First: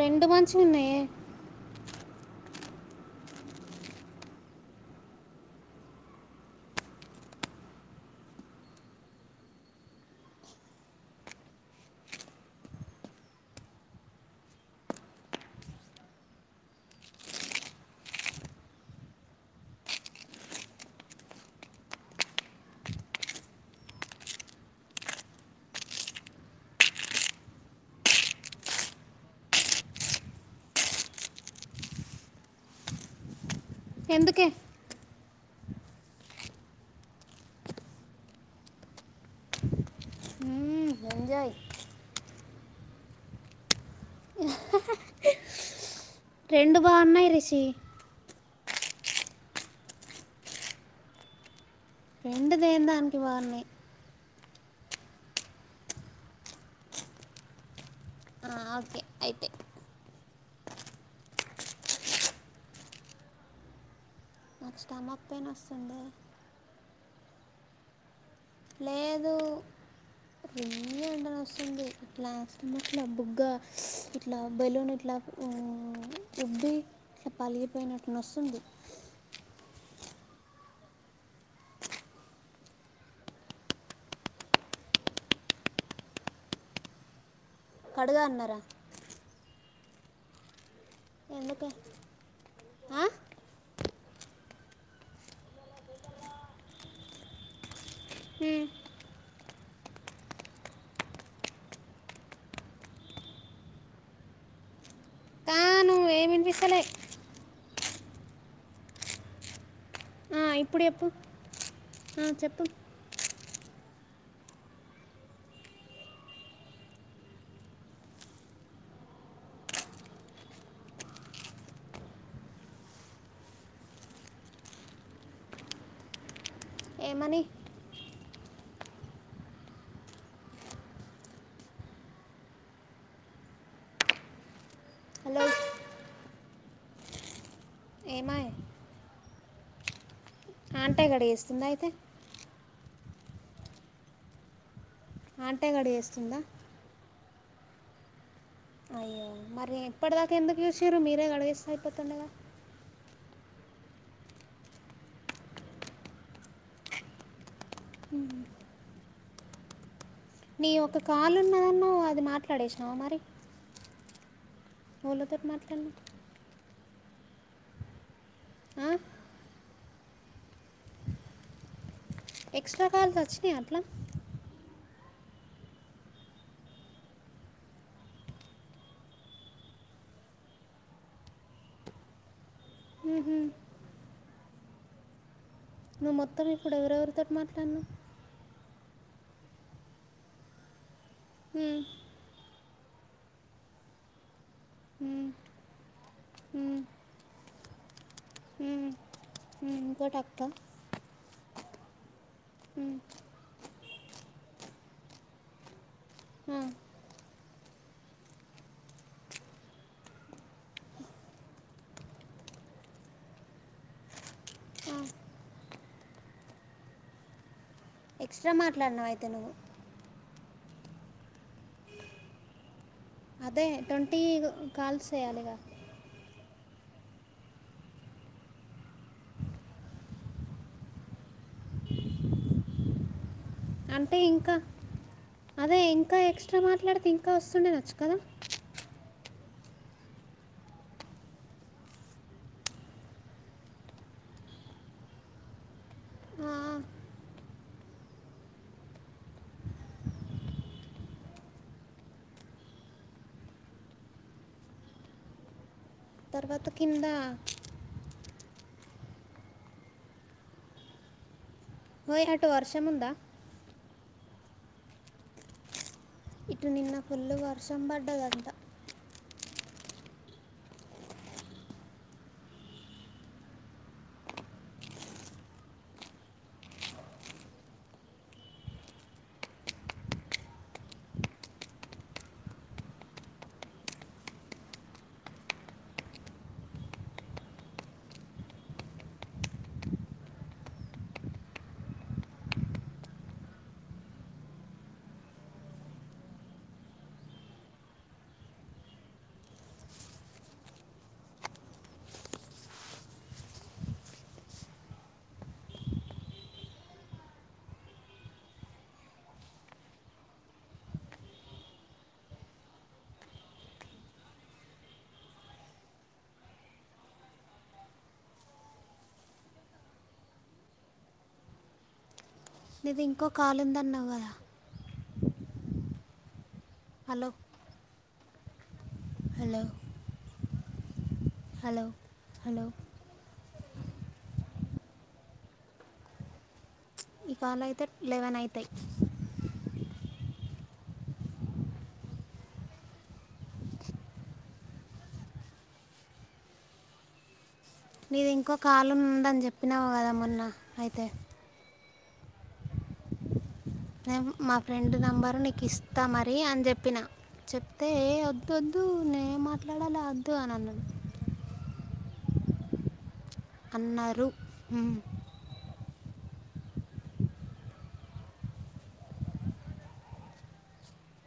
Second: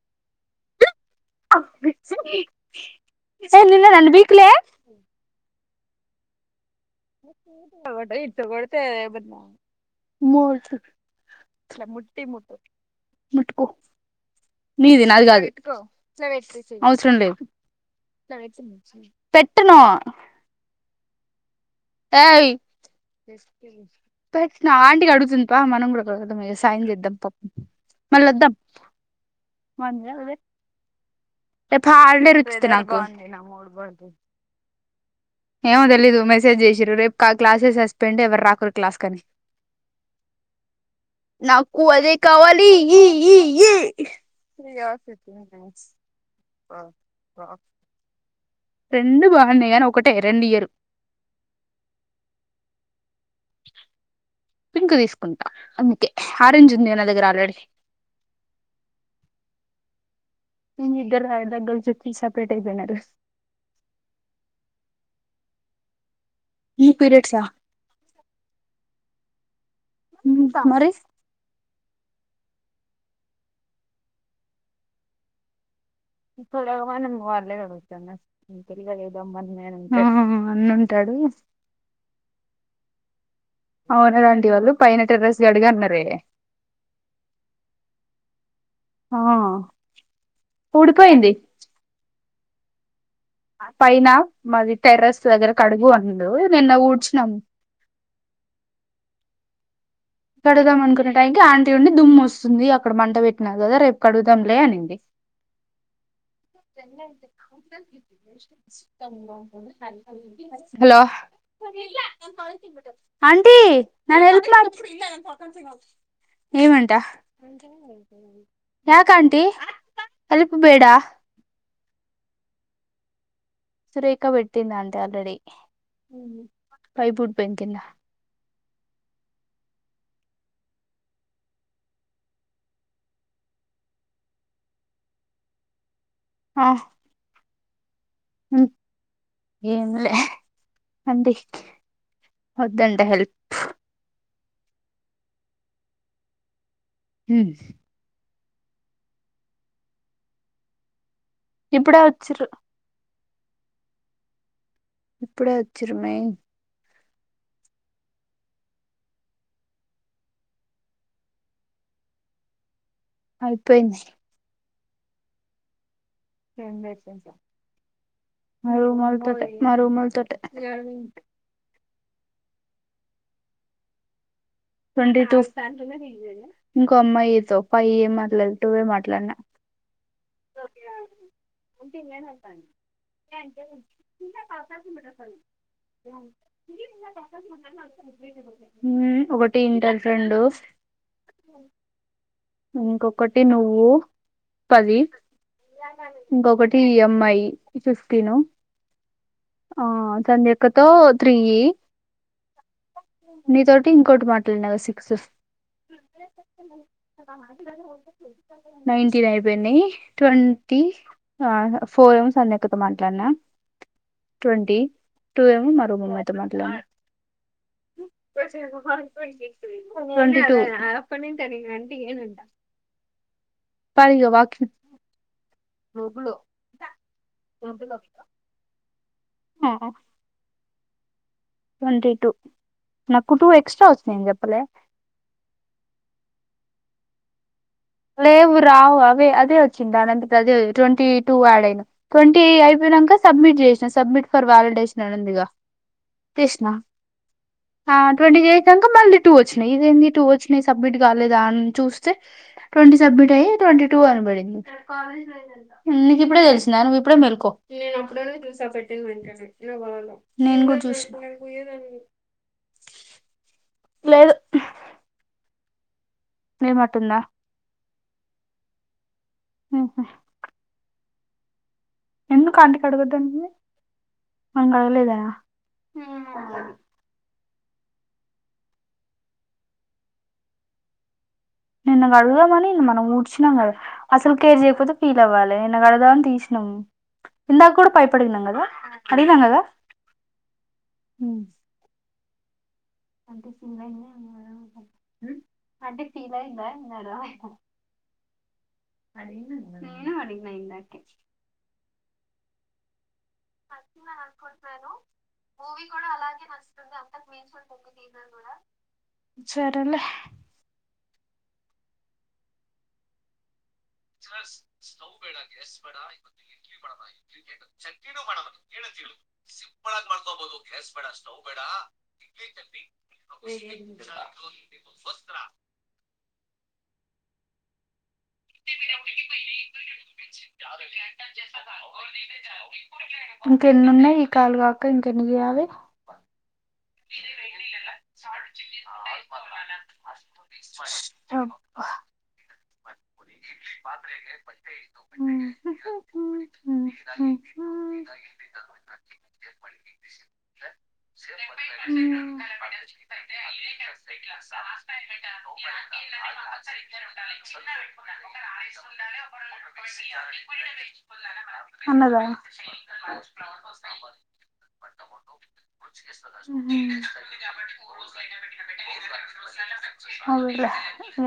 రెండు మంచివి ఉన్నాయే ఏ నిన్న రెండు పీకలే [unintelligible] అవసరం లేదు పెట్టను ఏ పె ఆంటికి అడుగుతుంది పా మనం కూడా క సాయం చేద్దాం పాప మళ్ళీ వద్దాం రేపు హాలిడే రుచితా నాకు ఎందుకే ఏమో తెలీదు మెసేజ్ చేసిారు రేపు క్లాసె సస్పెండ్ ఎవరు రాకురు క్లాస్ కని ఎంజాయ్ నాకు అదే కావాలి [unintelligible] రెండు బావనే అను ఒకటే రెం ఇయరు శివాన్ని పింక్ తీసుకుంటా అందుకే ఆరెంజ్ ఉంది నా దగ్గర ఆల్రెడీ ఓకే అయితే ఇద్దరు దగ్గర చ వచ్చి సపరేట్ అయిపోయినారు నాకు [inaudible] ఈ పీరిడ్స్ ఆ లేదు మరి [inaudible] ఇట్లాష్టమాట్లా బుగ్గ ఇట్లా బెలూన్ ఇట్లా ఉబ్బి ఇట్లా [unintelligible] పలిగిపోయినట్టు వస్తుంది ఆ అన్న ఉంటాడు అవునారంటడి వాళ్ళు పైన టెర్రస్ గడిగా అన్నారే గా అన్నారా ఆ ఊడిపోయింది ఎందుకే ఆ? ఆ పైన మాది టెర్రస్ దగ్గర కడుగు అనిండు నిన్న ఊడ్చిన్నాం. ఉమ్, కడగదాం అనుకునే టైమ్ కి ఆంటీ ఉండి దుమ్ము వస్తుంది అక్కడ మంట పెట్టినారు కదా రేపు కడుగుదాంలే అనింది. కా నువ్వు ఏం [inaudible] వినిపిస్తలే ఆ, ఇప్పుడు హలో చెప్పు ఆ, చెప్పు ఏమంట రాకాంటీ తలుపు బేడా సురేఖ పెట్టిందట ఆల్రెడి పైపు ఏమని ఊడిపోయింది కింద హలో ఆ ఏమాయ్ ఏంలే ఆంటె కడిగేస్తుందా అయితే దండ హెల్ప్ ఆంటె కడిగేస్తుందా ఉమ్మ్ అయ్యో మరి ఎప్పటిదాకా ఎందుకు చూసిర్రు మీరు ఇప్పుడే కడిగేస్తే ఇప్పుడే ఐపోతుందిగా వచ్చిరు ఇప్పుడే వచ్చీర్రు మే నీ ఒక కాల్ ఉన్నదన్నవ్ అది మాట్లాడేసా అయిపోయింది పూల తోటి మాట్లాడినావ్ ఫోన్ చేసివుంచ మరియు మేల్తోటే మా రూముకత్తి మా ఎక్స్ ట్రాకాల్స్చ్చ అలా ఇంకో అమ్మాయితో ఫైవ్ ఏమి మాట్లాడినా టూఏ మాట్లాడినా తొట్టిగ్యాంగ్ ఉంటే నేను ఎల్తా అండి మ్హూ. [unintelligible] తిన్నాక చార్జింగ్ పెట్టేస్తాడు నువ్వు మొత్తం ఇప్పుడు ఎవరెవరితో మాట్లాడినావు [unintelligible] ఉమ్మ్ ఒకటి ఇంటర్ ఫ్రెండు, మ్, ఇంకొకటి నువ్వు పది మ్, ఇంకొకటి మ్, ఈ యమ్ ఐ ఫిఫ్టీను మ్, మ్, ఆ ఇంకోటి అక్క సంధ్యయక్కతో త్రీ య్ మ్, నీతోటి ఇంకోటి మాట్లాడినా కదా సిక్స్ ఆ, నైన్టీన్ అయిపోయినాయి ట్వంటీ ఫోర్ ఏమో సంధ్యక్కతో మాట్లాడినా ట్వంటీ ఆ. టూ ఏమో మా రూమ్ [unintelligible] ఎక్స్ట్రా మాట్లాడినావు అయితే నువ్వు ట్వంటీ టూ అప్పటినుంటి తనకినంటే ఇయానంట అదే ట్వంటీ కాల్స్ చేయ్యాలిగా గ్రూపులో హ ట్వంటీ టూ మొత్ అంటే ఇంకా అదే ఇంకా ఎక్స్ట్రా మా ట్లా డితే ఇంకా వస్తుండేనా లేవు రావు అవే అది వచ్చింది దానంతటాఅదే ట్వంటీ టూ ఆడ్ అయినై ట్వంటీ అయిపోయినంక సబ్మిట్ చేసిన సబ్మిట్ ఫర్ వాలిడేషన్ అని ఉంది గా ఆ, చేసిన ఆ ట్వంటీ చేసినంక మళ్లి టూ వచ్చినయ్ ఇదేందీ టూ వచ్చినయి సబ్మిట్ కాలేదా అని చూస్తే ట్వంటీ సబ్మిట్ అయ్యాయి ట్వంటీ టూ అని పడింది నీకు ఇప్పుడే తర్వాత తెలిసిందా నువ్వు కింద ఇప్పుడే మెలుకో నేను కూడా చూసిన ఒయ్ అటు వర్షముంద లేదు ఇటు నిన్న ఏమట్టుందా ఫుల్ వర్షం పడ్ ఉహు ఎందుకాంటీ కాడగొద్దన్నది మనం కడగలేదు కదా నిన్న కడుగుదామని మనం ఊడ్చినాం కదా అసలు కేర్ చేయకపోతే ఫీల్ అవ్వాలి నిన్న గడదామని తీసినాము ఇందాక కూడా పైపడిగినం కదా అడిగినం కదా అంటే ఫీల్ అయ్యిందా ఎం మరి ఆమె అదెం లేదు గా నేను అడిగిన ఇందకె అని నేను అనుకుంటున్నాను మూవీ కూడా అలాగే నచ్చుతుంది అంతకు మించి డిసర్ కూడా సరేలే [unintelligible] నీది ఇంకో కాలు ఉంది అన్నావు కదా [unintelligible] హలో హలో [inaudible] హలో హలో ఇంకెన్ని ఉన్నాయి ఈ కాలు కాక ఇంకెన్ని చేయాలి ఈ కాలు అయితే లెవెన్ అవుతాయి [unintelligible] [unintelligible] ఉం హు హు హుఁ నీది ఇంకో కలుం ఉందని చెప్పినావు కదా మొన్న అయితే ఉం [unintelligible] నేను మా ఫ్రెండ్ నంబరు నీకు ఇస్తా మరి అని చెప్పిన చెప్తే "ఏ, వద్దు వద్దు నేను మాట్లాడాలి వద్దు అని అన్నాడు [unintelligible] అన్నదా అన్నారు ఉం ఉహుం అవల్రా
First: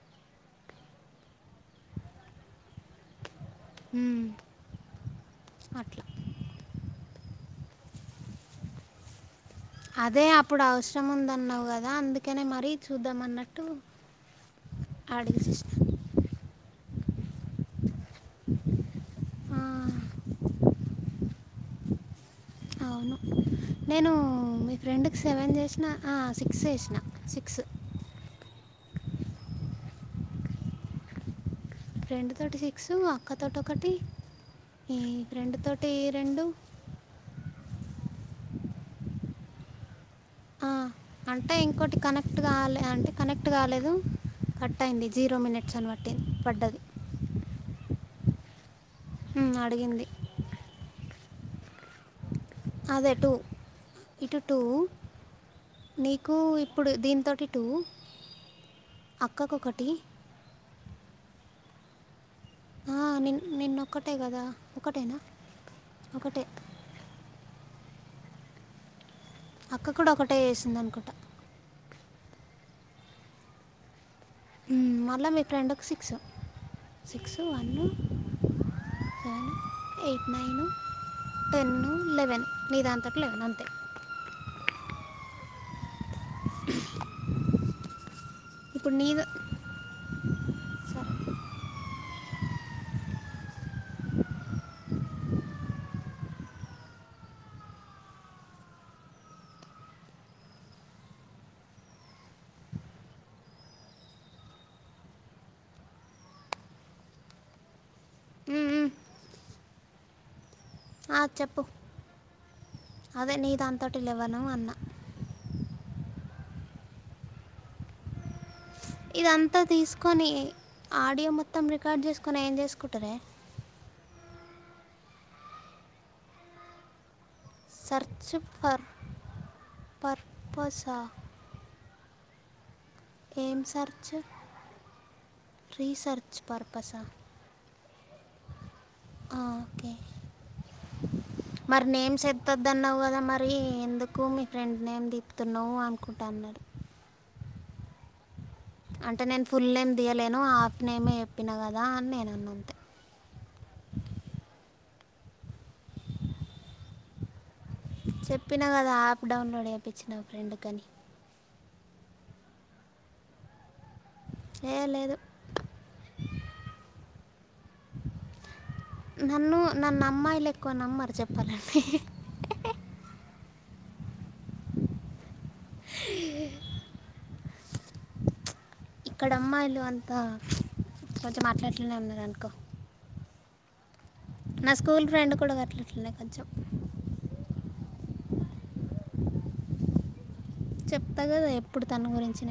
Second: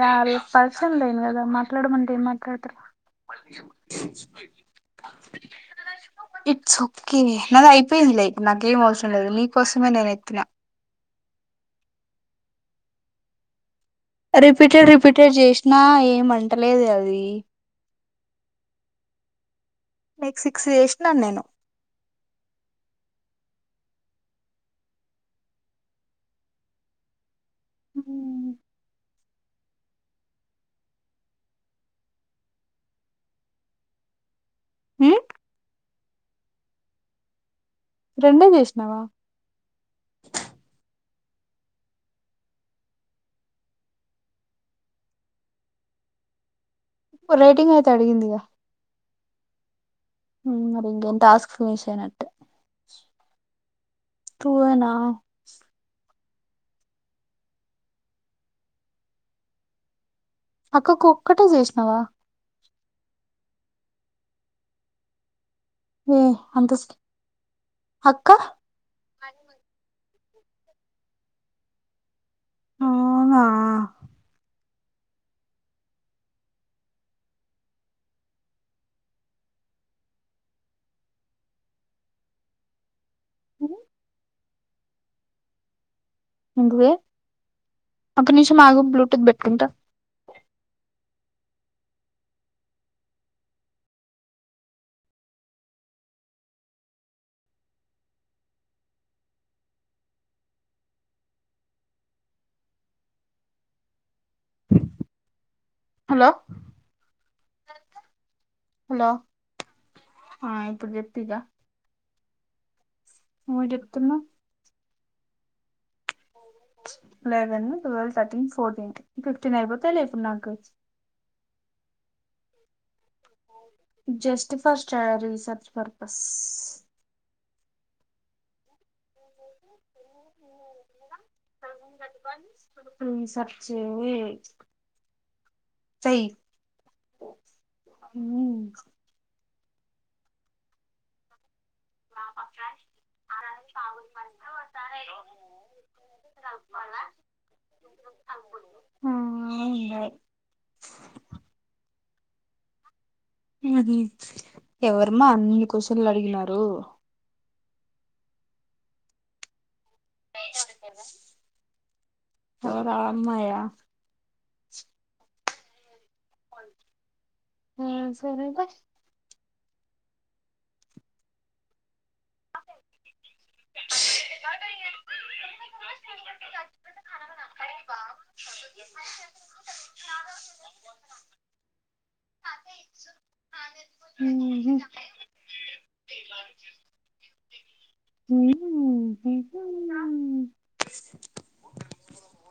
యారు ప కద మాట్లాడమంటే ఎం మాట్లాడుతరు మ్మ్. అట్లా ఇట్స్ ఒకే నాది అయిపోయింది లై ఇప్పుడు నాకేం అవసరం లేదు నీ అదే అప్పుడు అవసరం ఉందన్నావు కదా అందుకనే మరి చూద్దాం అన్నట్టు రిపీటెడ్ రిపీటెడ్ అడిగేసిన చేసినా ఏమంటే ట్టలేదు అది సిక్స్ చేసినాను నేను అవును నేను మీ ఫ్రెండ్ కి సెవెన్ చేసిన ఆ సిక్స్ చేసిన సిక్స్ సిక్స్ హ్మ్ ఫ్రెండ్ తోటి సిక్సు, అక్కతోటి ఒకటి, ఏ ఫ్రెండ్ తో టీ రెండు రెండే జెసినావా ఆ, అంటే ఇంకోటి కనెక్ట్ కాలే, అంటే కనెక్ట్ కాలేదు, కట్ అయింది, జీరో మినిట్స్ అని వట్టింది పడ్డది. రేటింగ్ అయితే అడిగిందిగా, ఉమ్ అడిగింది ఉమ్ [unintelligible] టాస్క్ ఫినిష్ అయినట్ అదే టు, ఇటు టూ నీ కు ఇప్పుడు దీనితోటి టూ, అక్కకొకటి అక్క ఒక్కటే చేసినావా హ నిన్ నిన్నొక్కటే కదా, ఒకటేనా ఏ ఒకటే అంతస్కి అక్క అక్క కూడా ఒకటే ఎసిందానుకుంటా అవునా హ్మ్ మల్ల మీ ఫ్రెండ్ కు six, six, one, seven eight, nine, ten, eleven, నీ దాంతోటి లెవెన్ అంతే, ఇంగువే ఒక్క నిమిషం ఆగు ఇప్పుడు నీది బ్లూటూత్ పెట్టుకుంటా సరే హలో మ్మ్, మ్మ్. హలో ఆ ఇప్పుడు ఆ, చెప్తిగా చెప్పు అదే నీ దాంతోటి లేవను అన్న లెవన్, టువెల్, థర్టిన్ ఫోర్టి ఇదంతా తీసుకొని ఆడియో మొత్తం రికార్డ్ చేసుక కొని ఏం జెసుకుంటారే just for studies search purpose search for పర్పసా [unintelligible] ఏం రీసెర్చ్ సర్చ్, చెయ్ రీసెర్చ్ పర్పసా హ్మ్ ఆ ఓకే మరి నేమ్స్ ఎత్తోద్దన్నావ్ గదా, మరి ఎందుకు మీ ఫ్రెండ్ నేమ్ తిప్తున్నావు అనుకుంట అన్నారు [unintelligible] ఆ అంటే నేను ఫుల్ నేమ్ ఉన్నాయి తీయలేను హాఫ్ నేమే చెప్పిన కదా అని నేన అన్న అంతే ఎవరమా అన్ని క్వశ్చన్లు అడుగుతున్నారు. చెప్పినా కదా యాప్ డౌన్లోడే చెయ్యా మని ఇచ్చిన ఫ్రెండ్కని అ అమ్మాయ ఎ లేేదు ఆ సరే నన్ను నన్ను అమ్మాయిలు ఎక్కువ నమ్మారు చెప్పాలంటే ఎలా ట శ్రేా అరే బా [unintelligible] ఇక్కడ అమ్మాయిలు అంతా కొంచెం అట్లా అట్లానే ఉన్నారు. అనుకో అదే నా స్కూల్ ఫ్రెండ్ కూడా అట్లా అట్లానే కొంచెం చెప్తా కదా ఎప్పుడు తన గురించి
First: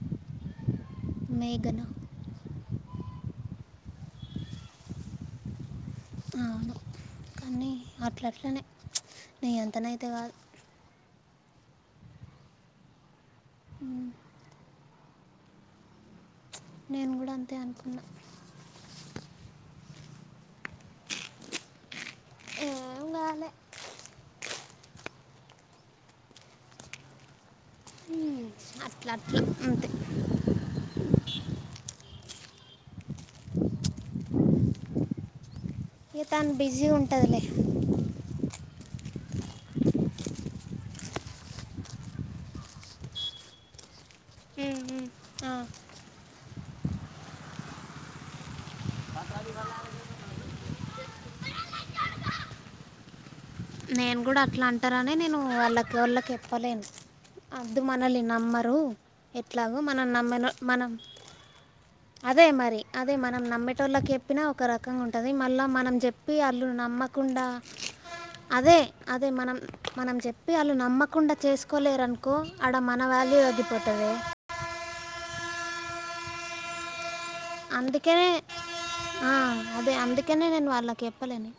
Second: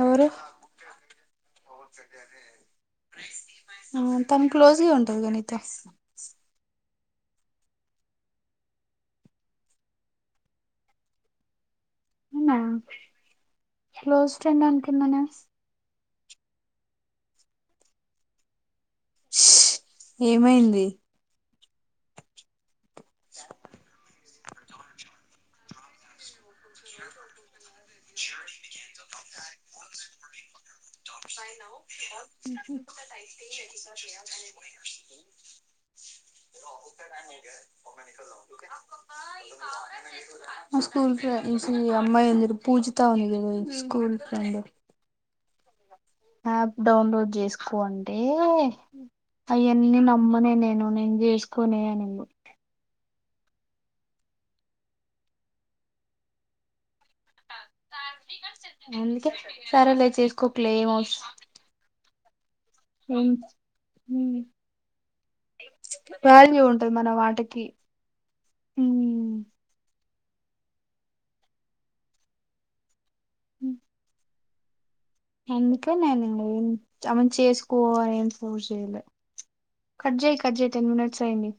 ఎవరు మేఘన ఆ తను క్లోజ్గా ఉంటంది. కదా నీతో అవును కానీ అట్లా అట్లనే నీ అంతనైతే కాదు ఉన్నాయా క్లోజ్ ఫ్రెండ్ అంటున్నా నేన్ నేను కూడా అంతే అనుకున్నా ఏమైంది ఏ ఉన్నాలే అట్లా అట్లా అంతే అయిస్త అదిిక అ ఇక తను బిజీ టైమ్ ఉంటుందిలే న మ నిక క స్కూల్ ఫ్రెండ్ అమ్మాయి [unintelligible] పూజిత ఉంది కదా స్కూల్ ఫ్రెండ్ ఆ, యాప్ డౌన్లోడ్ చేసుకో అంటే అయన్నీ నమ్మనే నేను చేసుకోనే అంది. నేను కూడా అట్లా అంటారనే నేను వాళ్ళక్ వొళ్ళ కీ చెప్పలేదు. వద్దు మనల్ని నమ్మరు అందుకే ఎట్లాగో సరేలే మనం నమ్మిన చేసుకోకులే ఏం మనం అవస అదే మరి అదే ఏం మనం నమ్మేటోళ్ళకి చెప్పినా ఒక రకంగా ఉంటంది. మళ్ళా మనం చెప్పి వాల్యూ అల్లు ఉంటది మన నమ్మకుండా వాటకి అదే మనం మనం చెప్పి వాళ్ళు నమ్మకుండా చేసుకోలేరునుకో అడ మనం నా వాల్యూ ఏది పోతవే ఎందుకే నే నిన్న విన్ చామన్ చేసుకోవాలి అందుకనే ఫోర్ చేయలే ఆ, అదే కట్ చేయి అందుకనే కట్ నేను చేయి టెన్ వాళ్ళకి మినిట్స్ చెప్పలేను అయింది